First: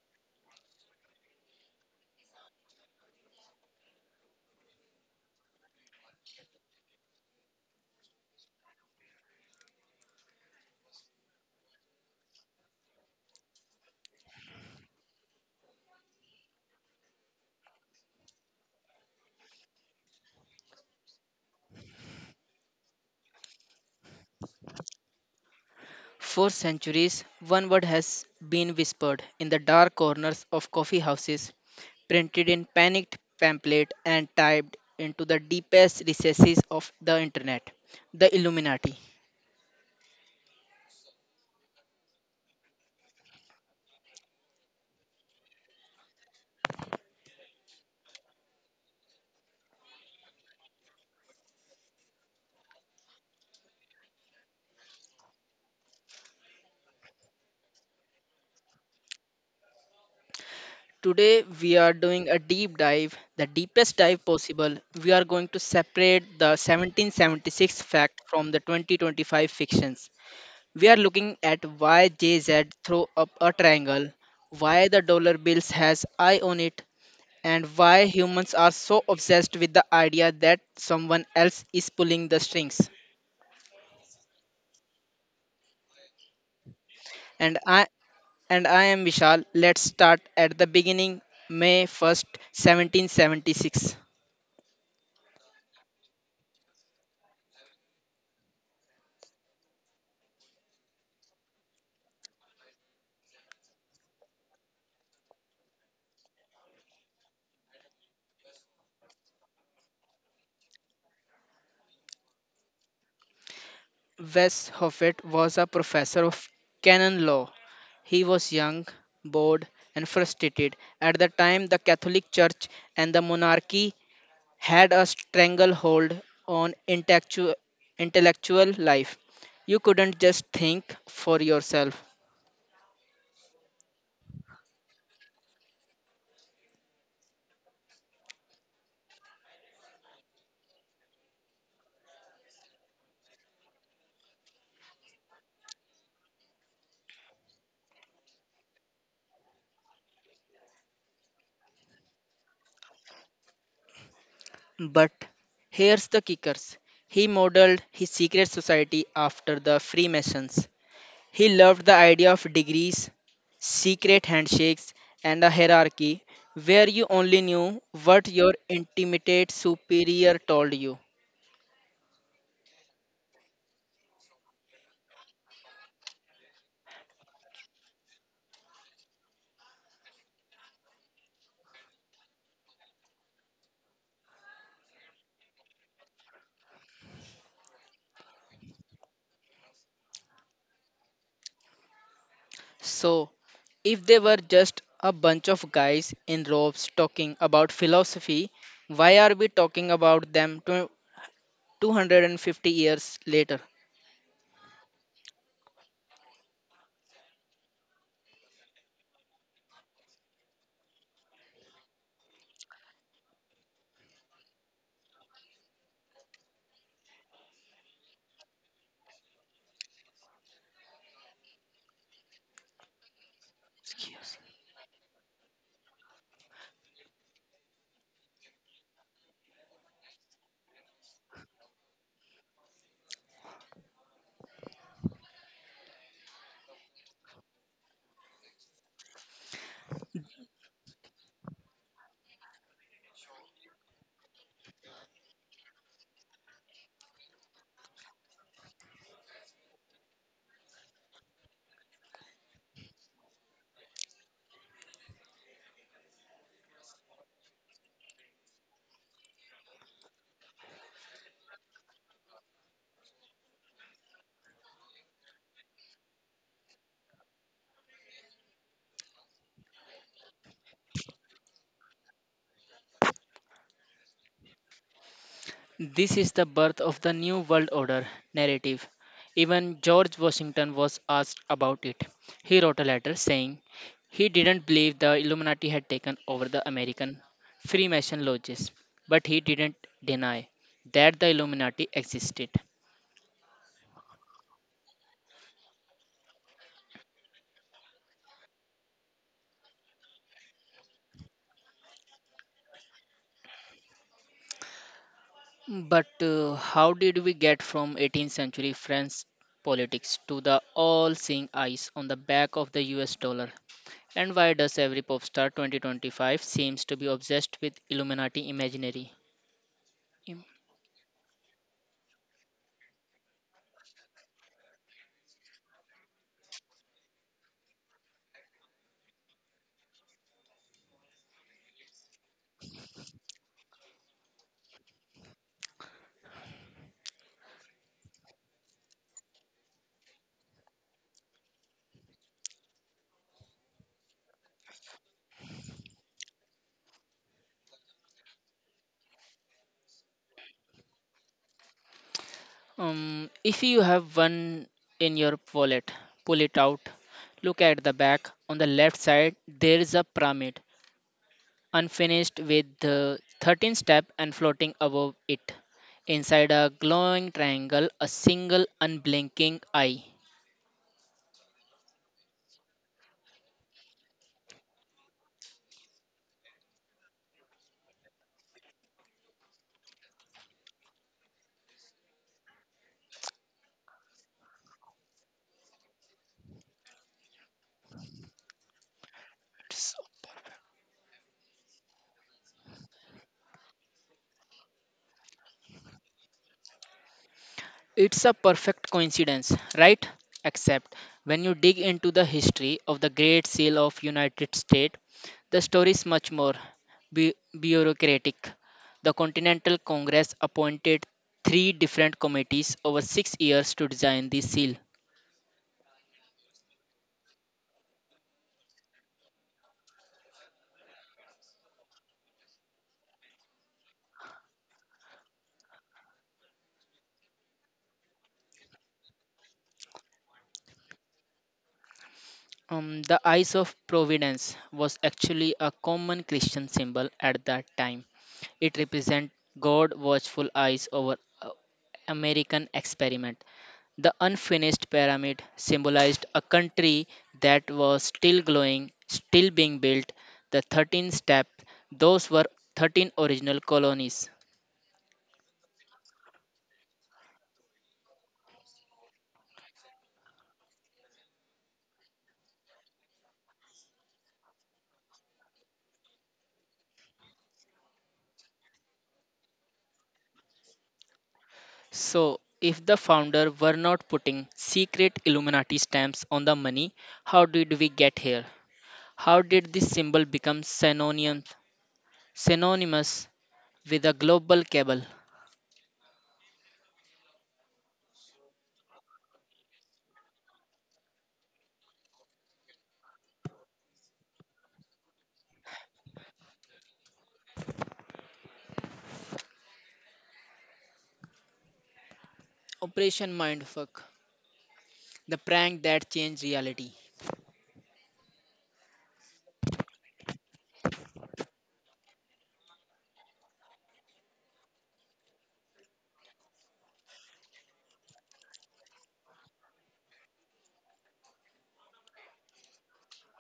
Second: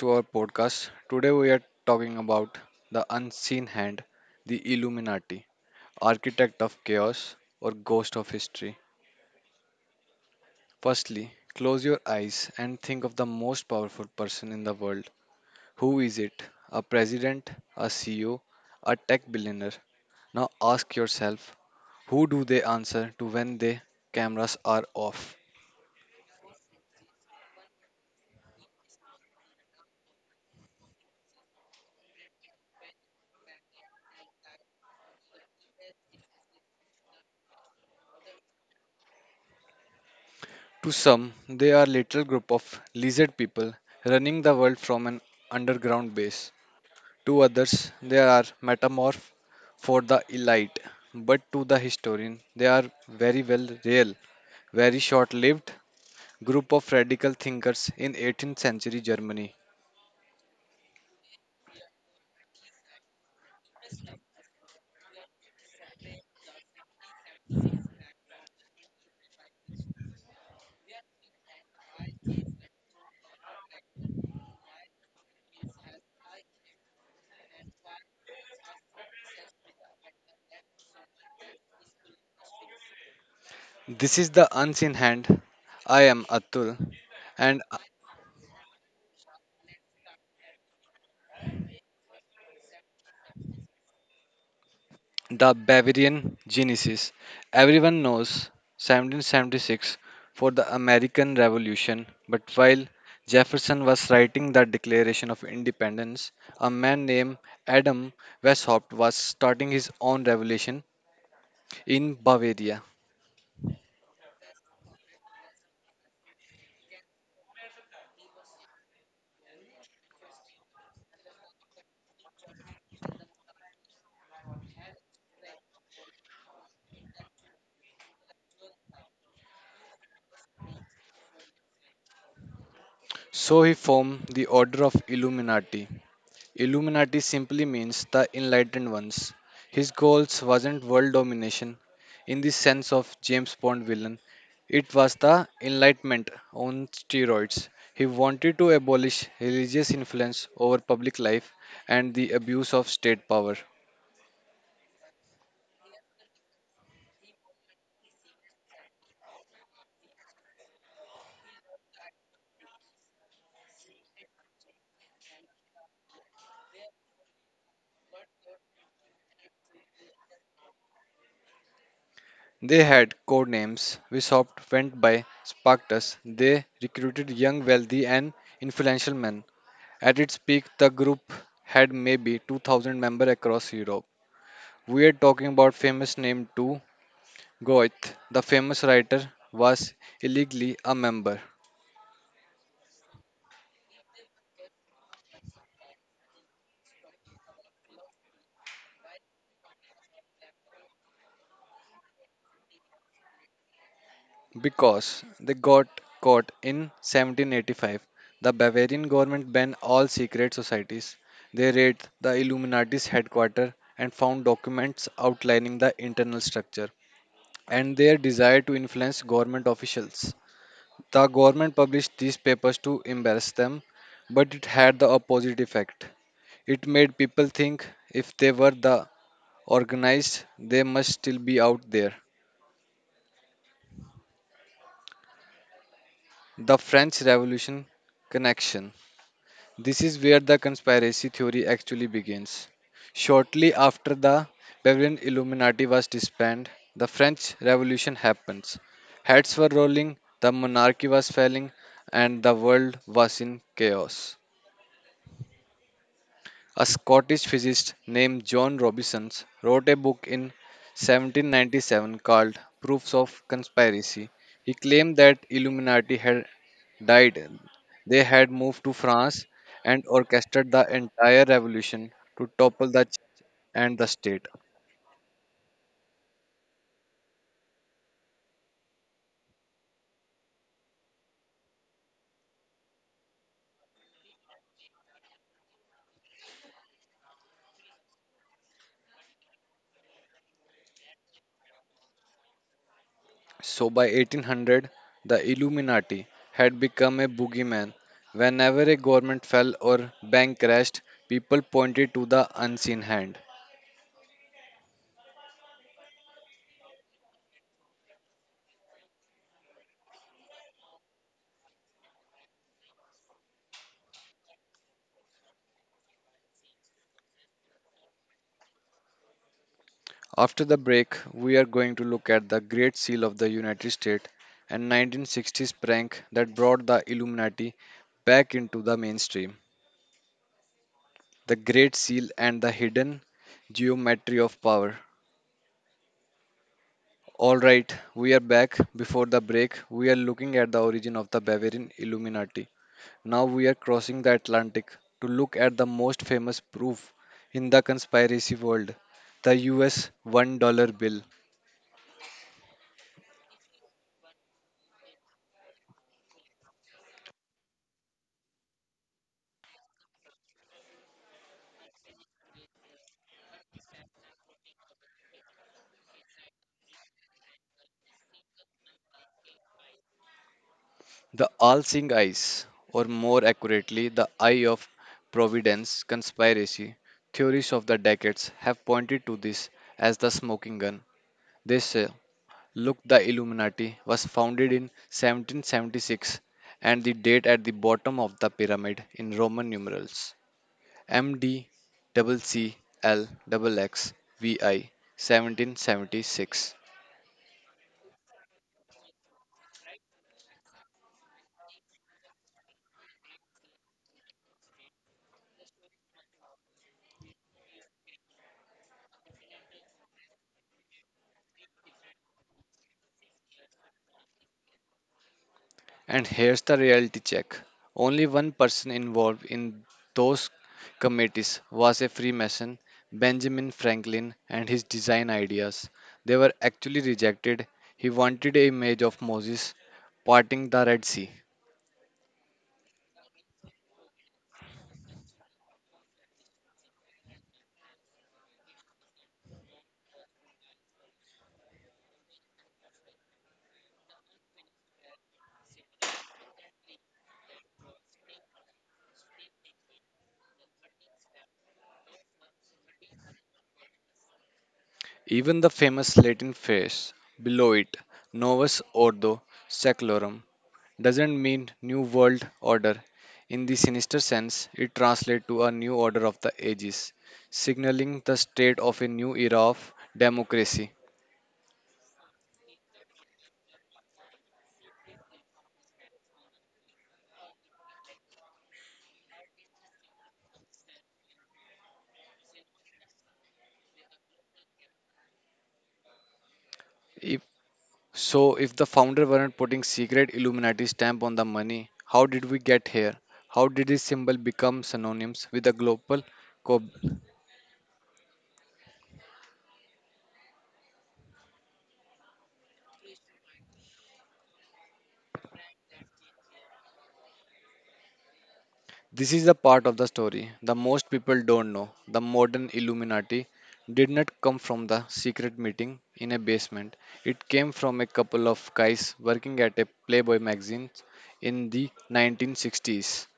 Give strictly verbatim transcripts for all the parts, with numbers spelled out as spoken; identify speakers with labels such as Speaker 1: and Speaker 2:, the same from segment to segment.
Speaker 1: to our podcast. Today, we are talking about the unseen hand, the Illuminati, architect of chaos, or ghost of history. Firstly, close your eyes and think of the most powerful person in the world. Who is it? A president, a C E O, a tech billionaire? Now ask yourself, who do they answer to when the cameras are off?
Speaker 2: For centuries, one word has been whispered in the dark corners of coffee houses, printed in panicked pamphlet and typed into the deepest recesses of the internet the Illuminati.
Speaker 1: To some, they are little group of lizard people running the world from an underground base. To others, they are metamorph for the elite, but to the historian, they are very well real, very short-lived group of radical thinkers in eighteenth century Germany.
Speaker 2: Today, we are doing a deep dive, the deepest dive possible. We are going to separate the seventeen seventy-six fact from the twenty twenty-five fictions. We are looking at why J Z threw up a triangle, why the dollar bills has eye on it, and why humans are so obsessed with the idea that someone else is pulling the strings.
Speaker 1: This is the unseen hand. I am Atul,
Speaker 2: And
Speaker 1: and
Speaker 2: I and I am Vishal. Let's start at the beginning, May first, seventeen seventy-six.
Speaker 1: the Bavarian Genesis. Everyone knows seventeen seventy-six for the American Revolution, but while Jefferson was writing the Declaration of Independence, a man named Adam Weishaupt was starting his own revolution in Bavaria.
Speaker 2: Wes Hoffet was a professor of canon law. He was young, bored, and frustrated. At the time, the Catholic Church and the monarchy had a stranglehold on intellectual, intellectual life. You couldn't just think for yourself.
Speaker 1: So he formed the Order of Illuminati. Illuminati simply means the enlightened ones. His goals wasn't world domination in the sense of James Bond villain. It was the enlightenment on steroids. He wanted to abolish religious influence over public life and the abuse of state power.
Speaker 2: But here's the kickers. He modeled his secret society after the Freemasons. He loved the idea of degrees, secret handshakes, and a hierarchy where you only knew what your intimate superior told you.
Speaker 1: They had code names. Wesopt went by Spartacus. They recruited young, wealthy, and influential men. At its peak, the group had maybe two thousand members across Europe. We are talking about famous name too. Goethe, the famous writer, was illegally a member
Speaker 2: So, if they were just a bunch of guys in robes talking about philosophy, why are we talking about them tw- two hundred fifty years later?
Speaker 1: because they got caught in seventeen eighty-five. The Bavarian government banned all secret societies. They raided the Illuminati's headquarters and found documents outlining the internal structure and their desire to influence government officials. The government published these papers to embarrass them, but it had the opposite effect. It made people think if they were the organized they must still be out there. The French Revolution connection. This is where the conspiracy theory actually begins. Shortly after the Bavarian Illuminati was disbanded, the French Revolution happens. Heads were rolling, the monarchy was falling, and the world was in chaos. A Scottish physicist named John Robison wrote a book in seventeen ninety-seven called Proofs of Conspiracy. He claimed that Illuminati had died. They had moved to France and orchestrated the entire revolution to topple the church and the state.
Speaker 2: This is the birth of the New World Order narrative. Even George Washington was asked about it. He wrote a letter saying he didn't believe the Illuminati had taken over the American Freemason lodges, but he didn't deny that the Illuminati existed.
Speaker 1: So by eighteen hundred, the Illuminati had become a boogeyman. Whenever a government fell or bank crashed, people pointed to the unseen hand.
Speaker 2: But uh, How did we get from eighteenth century French politics to the all seeing eyes on the back of the U S dollar? And why does every pop star twenty twenty-five seems to be obsessed with Illuminati imaginary? Im-
Speaker 1: After the break, we are going to look at the Great Seal of the United States and nineteen sixties prank that brought the Illuminati back into the mainstream. The Great Seal and the hidden geometry of power. All right, we are back. Before the break, we are looking at the origin of the Bavarian Illuminati. Now we are crossing the Atlantic to look at the most famous proof in the conspiracy world, the U S one dollar bill.
Speaker 2: Um, if you have one in your wallet, pull it out. Look at the back. On the left side, there is a pyramid, unfinished with the thirteen step and floating above it. Inside a glowing triangle, a single unblinking eye.
Speaker 1: The all seeing eyes, or more accurately, the eye of providence conspiracy, theories of the decades have pointed to this as the smoking gun. They say, look, the Illuminati was founded in seventeen seventy-six, and the date at the bottom of the pyramid in Roman numerals M D seventeen seventy-six.
Speaker 2: It's a perfect coincidence, right? Except when you dig into the history of the Great Seal of United States, the story is much more bu- bureaucratic. The Continental Congress appointed three different committees over six years to design the seal.
Speaker 1: And here's the reality check, only one person involved in those committees was a Freemason, Benjamin Franklin, and his design ideas. They were actually rejected. He wanted a image of Moses parting the Red Sea.
Speaker 2: Um, the eyes of providence was actually a common Christian symbol at that time. It represents God's watchful eyes over uh, American experiment. The unfinished pyramid symbolized a country that was still glowing, still being built. The thirteen steps, those were thirteen original colonies.
Speaker 1: Even the famous Latin phrase below it, Novus Ordo Seclorum, doesn't mean new world order in the sinister sense. It translates to a new order of the ages, signaling the state of a new era of democracy.
Speaker 2: So, if the founder were not putting secret Illuminati stamps on the money, how did we get here? How did this symbol become synonymous, synonymous with a global cable?
Speaker 1: If so if the founder weren't putting secret illuminati stamp on the money, how did we get here? How did this symbol become synonyms with a global co-
Speaker 2: Operation Mindfuck, the prank that changed reality.
Speaker 1: This is the part of the story the most people don't know. The modern Illuminati did not come from the secret meeting in a basement. It came from a couple of guys working at a Playboy magazine in the nineteen sixties.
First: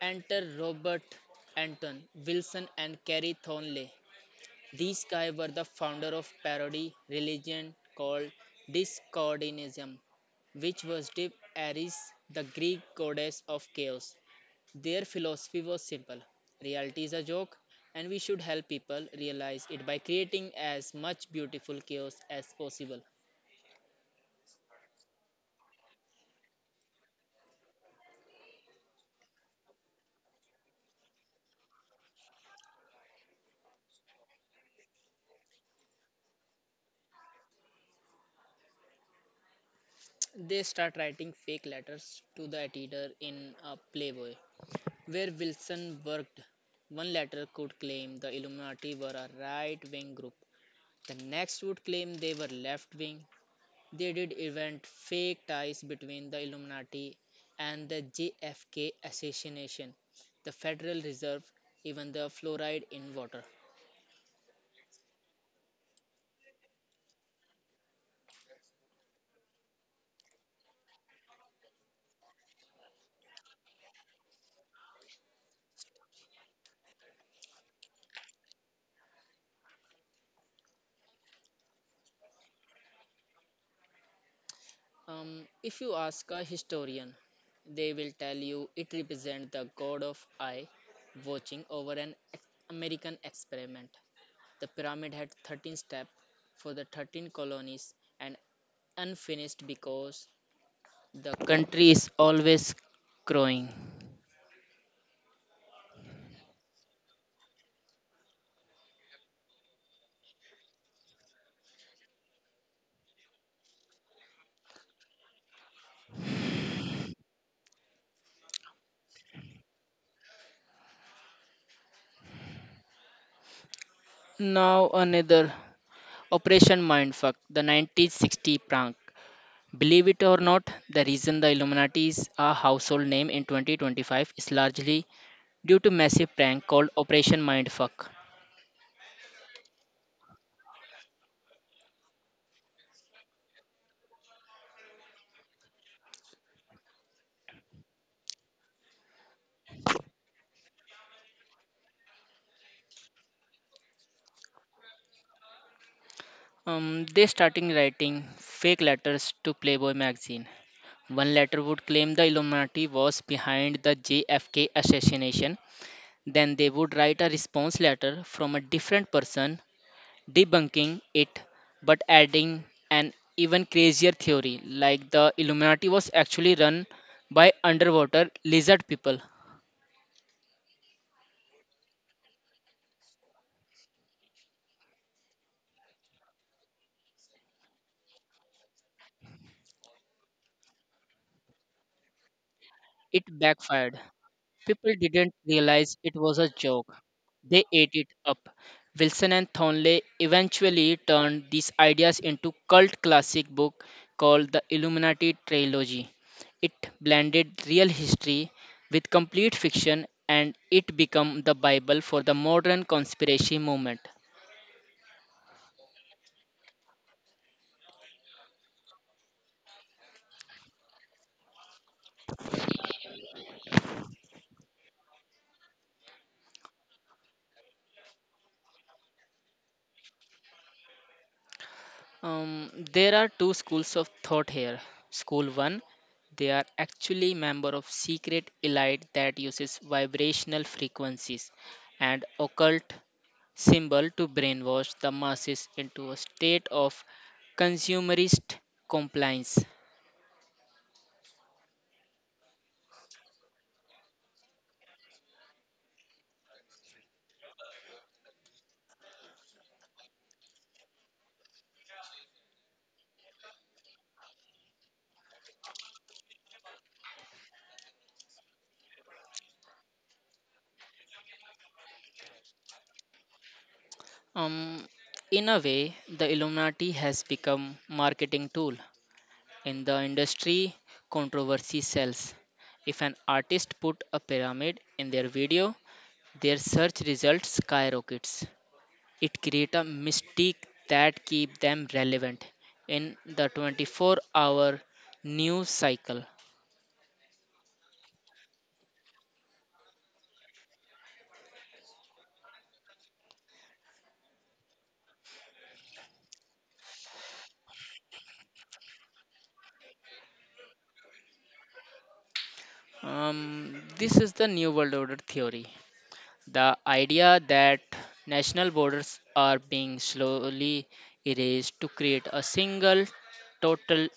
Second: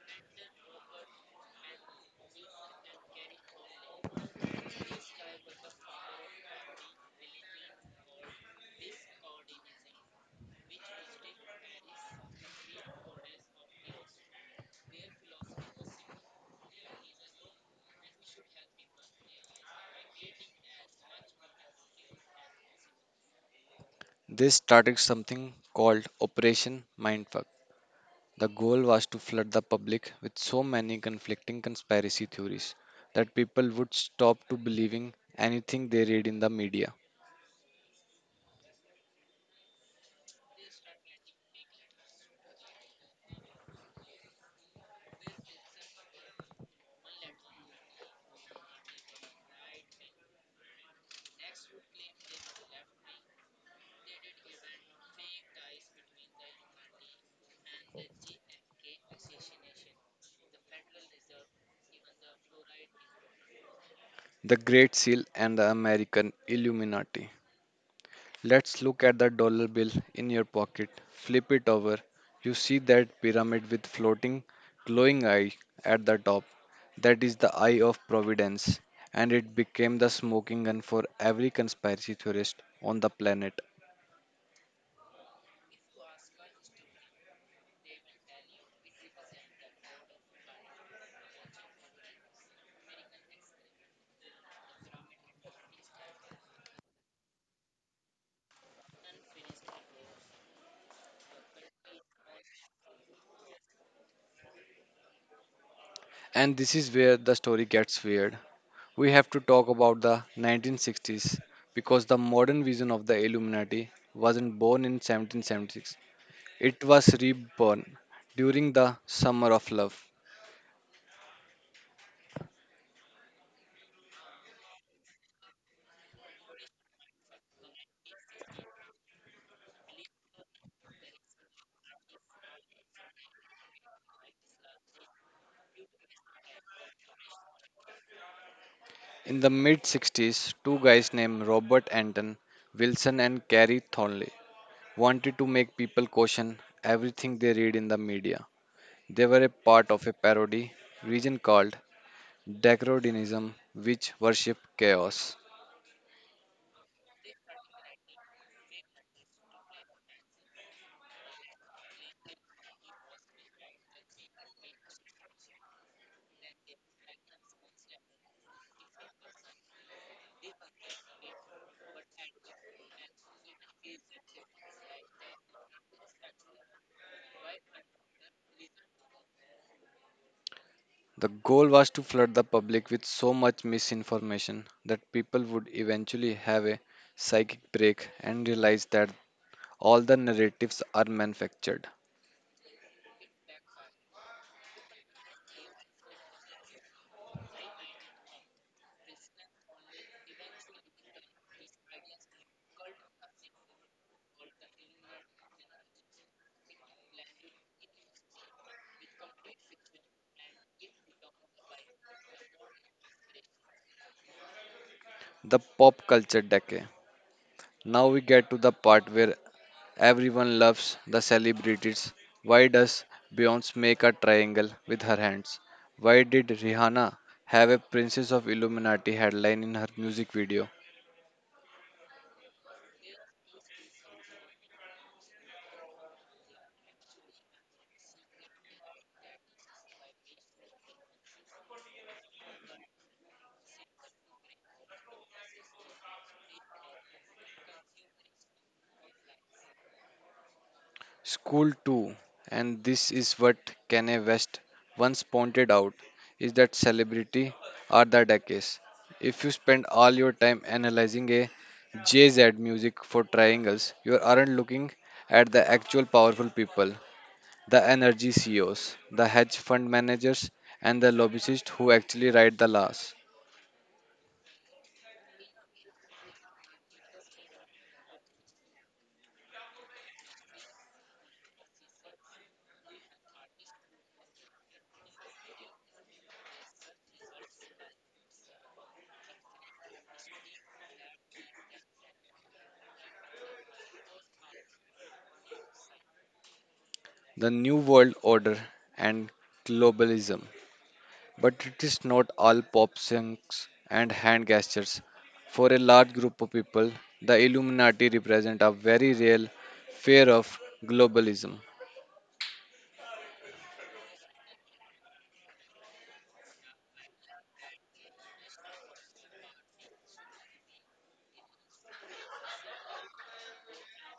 Speaker 2: Enter Robert Anton Wilson and Carrie Thornley. These guys were the founder of parody religion called Discordianism, which worshipped Ares, the Greek goddess of chaos. Their philosophy was simple reality is a joke, and we should help people realize it by creating as much beautiful chaos as possible.
Speaker 1: They started something called Operation Mindfuck. The goal was to flood the public with so many conflicting conspiracy theories that people would stop to believing anything they read in the media.
Speaker 2: They start writing fake letters to the editor in a Playboy, where Wilson worked. One letter could claim the Illuminati were a right wing group, the next would claim they were left wing. They did invent fake ties between the Illuminati and the J F K assassination, the Federal Reserve, even the fluoride in water.
Speaker 1: The Great Seal and the American Illuminati. Let's look at the dollar bill in your pocket. Flip it over. You see that pyramid with floating, glowing eye at the top. That is the eye of providence, and it became the smoking gun for every conspiracy theorist on the planet.
Speaker 2: Um, if you ask a historian, they will tell you it represents the god of I, watching over an ex- American experiment. The pyramid had thirteen steps for the thirteen colonies and unfinished because the country is always growing.
Speaker 1: And this is where the story gets weird. We have to talk about the nineteen sixties because the modern vision of the Illuminati wasn't born in seventeen seventy-six. It was reborn during the Summer of Love.
Speaker 2: Now, another. Operation Mindfuck, the nineteen sixty prank. Believe it or not, the reason the Illuminati is a household name in twenty twenty-five is largely due to massive prank called Operation Mindfuck.
Speaker 1: In the mid sixties, two guys named Robert Anton Wilson and Carrie Thornley wanted to make people question everything they read in the media. They were a part of a parody region called Decrodenism, which worshipped chaos.
Speaker 2: Um, they starting writing fake letters to Playboy magazine. One letter would claim the Illuminati was behind the J F K assassination. Then they would write a response letter from a different person debunking it but adding an even crazier theory like the Illuminati was actually run by underwater lizard people.
Speaker 1: The goal was to flood the public with so much misinformation that people would eventually have a psychic break and realize that all the narratives are manufactured.
Speaker 2: It backfired. People didn't realize it was a joke. They ate it up. Wilson and Thornley eventually turned these ideas into cult classic book called The Illuminati Trilogy. It blended real history with complete fiction and it became the bible for the modern conspiracy movement.
Speaker 1: The pop culture decay. Now we get to the part where everyone loves the celebrities. Why does Beyonce make a triangle with her hands? Why did Rihanna have a Princess of Illuminati headline in her music video?
Speaker 2: Um, there are two schools of thought here. School one, they are actually member of secret elite that uses vibrational frequencies and occult symbol to brainwash the masses into a state of consumerist compliance.
Speaker 1: School too. And this is what Kanye West once pointed out, is that celebrity are the decades. If you spend all your time analyzing a J Z music for triangles, you aren't looking at the actual powerful people, the energy C E Os, the hedge fund managers, and the lobbyists who actually write the laws,
Speaker 2: Um, in a way, the Illuminati has become marketing tool. In the industry, controversy sells. If an artist put a pyramid in their video, their search results skyrockets. It creates a mystique that keeps them relevant in the twenty-four-hour news cycle.
Speaker 1: the new world order, and globalism. But it is not all pop songs and hand gestures. For a large group of people, the Illuminati represent a very real fear of globalism.
Speaker 2: Um, this is the New World Order theory. The idea that national borders are being slowly erased to create a single, total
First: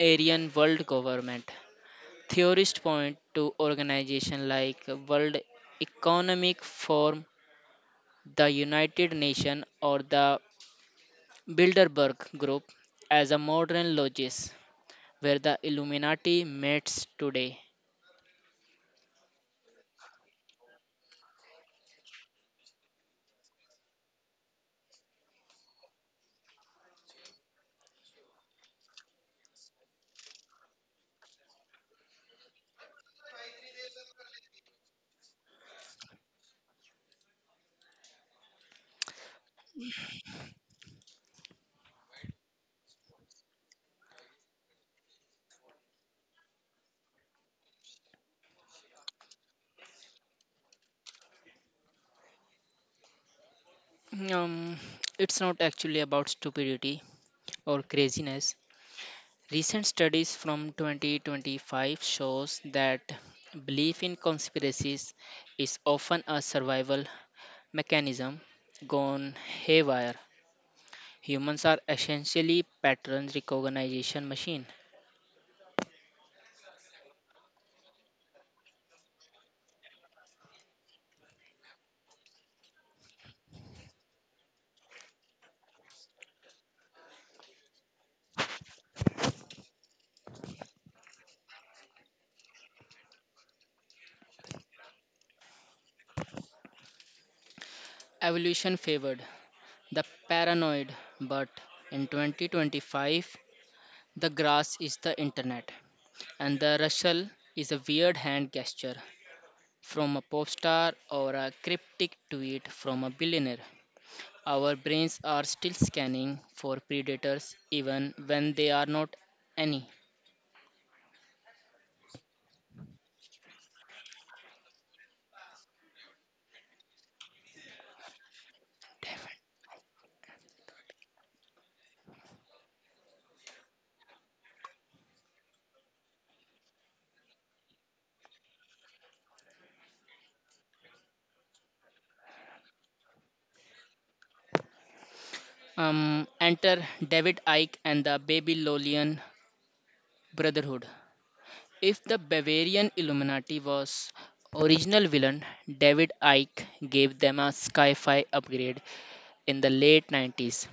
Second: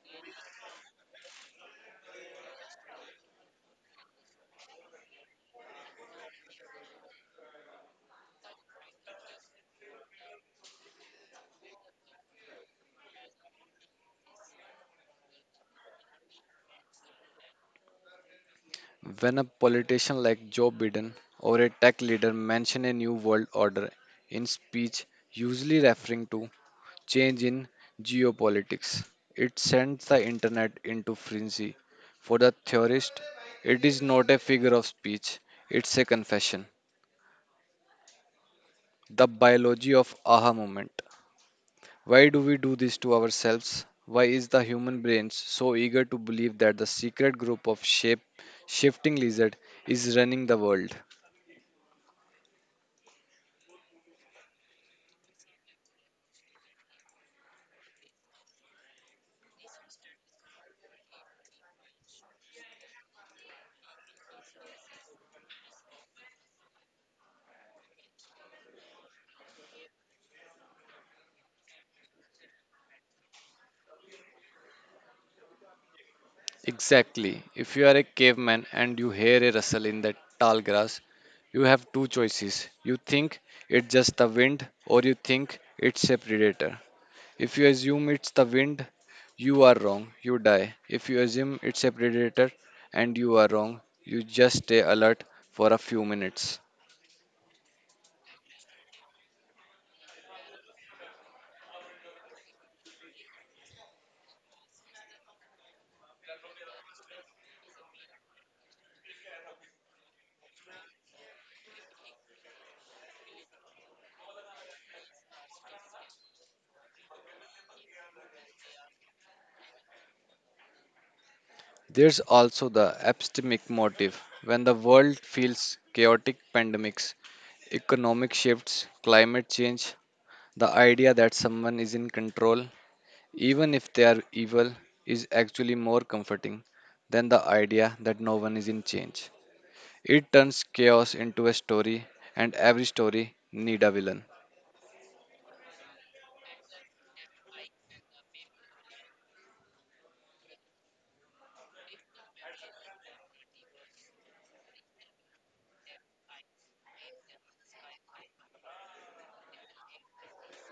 Speaker 2: Aryan world government. Theorists point to organizations like World Economic Forum, the United Nations, or the Bilderberg Group as a modern logis where the Illuminati meets today.
Speaker 1: When a politician like Joe Biden or a tech leader mention a new world order in speech, usually referring to change in geopolitics. It sends the internet into frenzy. For the theorist, it is not a figure of speech, it's a confession. The biology of aha moment. Why do we do this to ourselves? Why is the human brain so eager to believe that the secret group of shape shifting lizard is running the world?
Speaker 2: Um, it's not actually about stupidity or craziness. Recent studies from twenty twenty-five shows that belief in conspiracies is often a survival mechanism gone haywire. Humans are essentially pattern recognition machine.
Speaker 1: Exactly. If you are a caveman and you hear a rustle in the tall grass, you have two choices. You think it's just the wind, or you think it's a predator. If you assume it's the wind, you are wrong. You die. If you assume it's a predator and you are wrong, you just stay alert for a few minutes.
Speaker 2: Evolution favored the paranoid. But in twenty twenty-five, the grass is the internet, and the rustle is a weird hand gesture from a pop star or a cryptic tweet from a billionaire. Our brains are still scanning for predators even when they are not any.
Speaker 1: There's also the epistemic motive. When the world feels chaotic pandemics, economic shifts, climate change, the idea that someone is in control, even if they are evil, is actually more comforting than the idea that no one is in change. It turns chaos into a story, and every story need a villain.
Speaker 2: Um, enter David Icke and the Babylonian Brotherhood. If the Bavarian Illuminati was original villain, David Icke gave them a sci-fi upgrade in the late nineties.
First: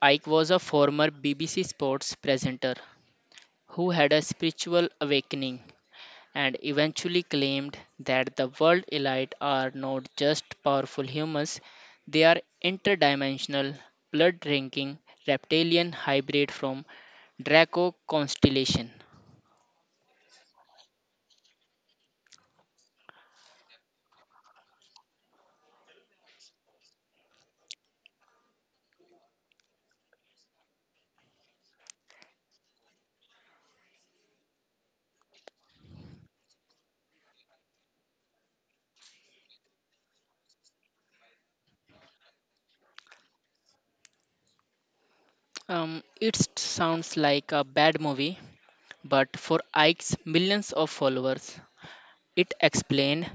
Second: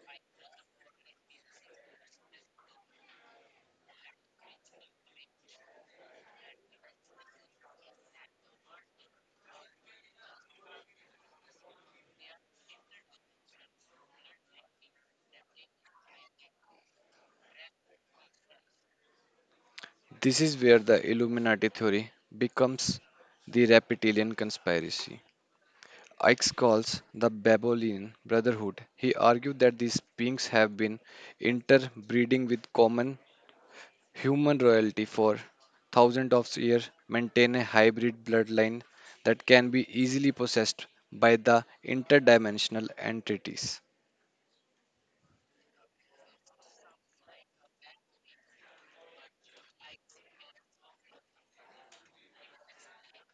Speaker 2: Icke was a former B B C sports presenter who had a spiritual awakening and eventually claimed that the world elite are not just powerful humans, they are interdimensional, blood-drinking reptilian hybrid from Draco constellation.
Speaker 1: This is where the Illuminati theory becomes the reptilian conspiracy. Ike calls the Babylonian Brotherhood. He argued that these beings have been interbreeding with common human royalty for thousands of years, maintained a hybrid bloodline that can be easily possessed by the interdimensional entities.
Speaker 2: Um, it sounds like a bad movie, but for Ike's millions of followers, it explained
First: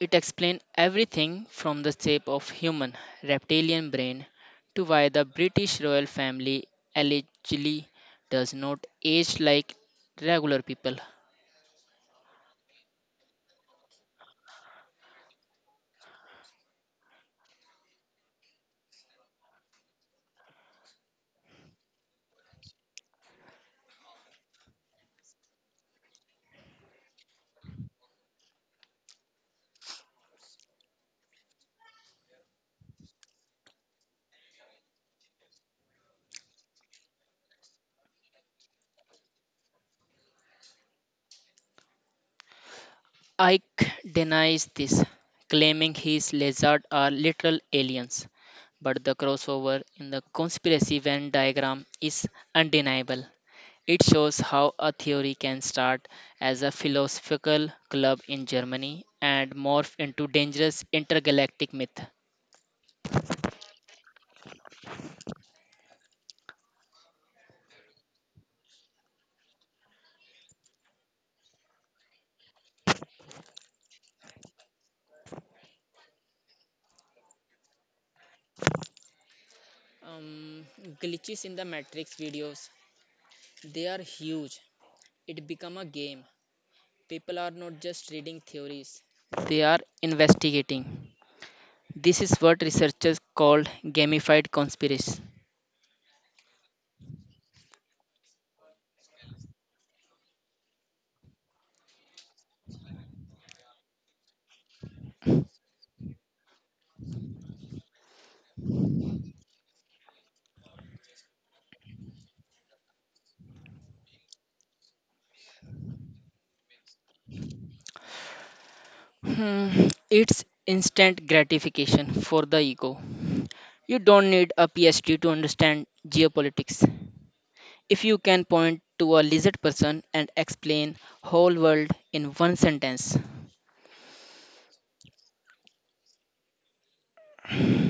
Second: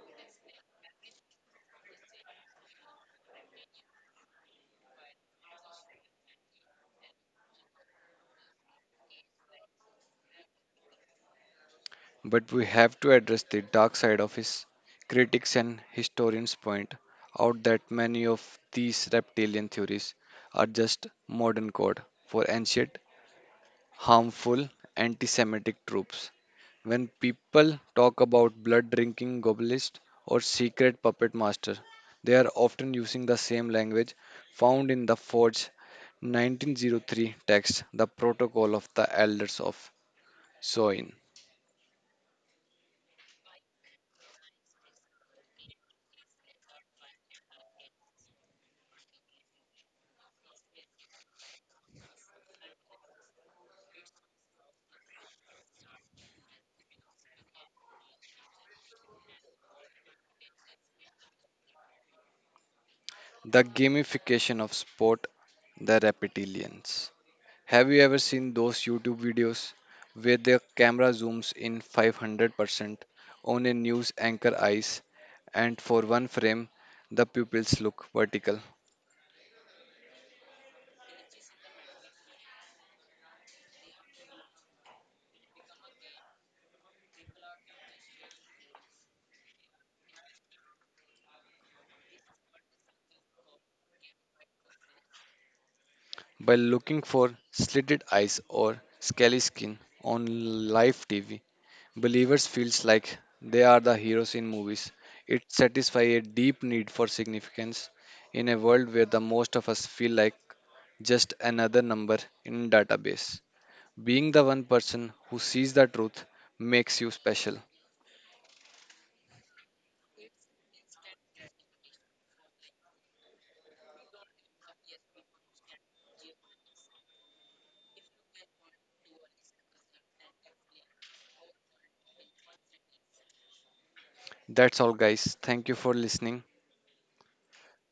Speaker 2: it explained everything from the shape of human reptilian brain to why the British royal family allegedly does not age like regular people.
Speaker 1: But we have to address the dark side of his critics and historians point out that many of these reptilian theories are just modern code for ancient harmful anti Semitic tropes. When people talk about blood drinking Goblist or secret puppet master, they are often using the same language found in the forged nineteen oh three text, The Protocol of the Elders of Zoin,
Speaker 2: Ike denies this, claiming his lizards are literal aliens, but the crossover in the conspiracy Venn diagram is undeniable. It shows how a theory can start as a philosophical club in Germany and morph into dangerous intergalactic myth.
Speaker 1: the gamification of sport, the reptilians. Have you ever seen those YouTube videos where the camera zooms in five hundred percent on a news anchor eyes and for one frame the pupils look vertical?
Speaker 2: Um, glitches in the Matrix videos, they are huge. It become a game. People are not just reading theories, they are investigating. This is what researchers called gamified conspiracy.
Speaker 1: By looking for slitted eyes or scaly skin on live T V, believers feels like they are the heroes in movies. It satisfies a deep need for significance in a world where the most of us feel like just another number in database. Being the one person who sees the truth makes you special.
Speaker 2: Hmm, it's instant gratification for the ego. You don't need a PhD to understand geopolitics. If you can point to a lizard person and explain whole world in one sentence,
Speaker 1: That's all, guys. Thank you for listening.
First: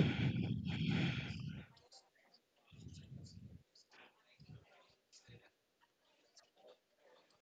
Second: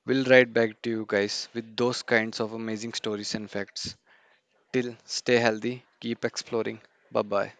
Speaker 1: We'll write back to you guys with those kinds of amazing stories and facts. Till stay healthy, keep exploring. Bye bye.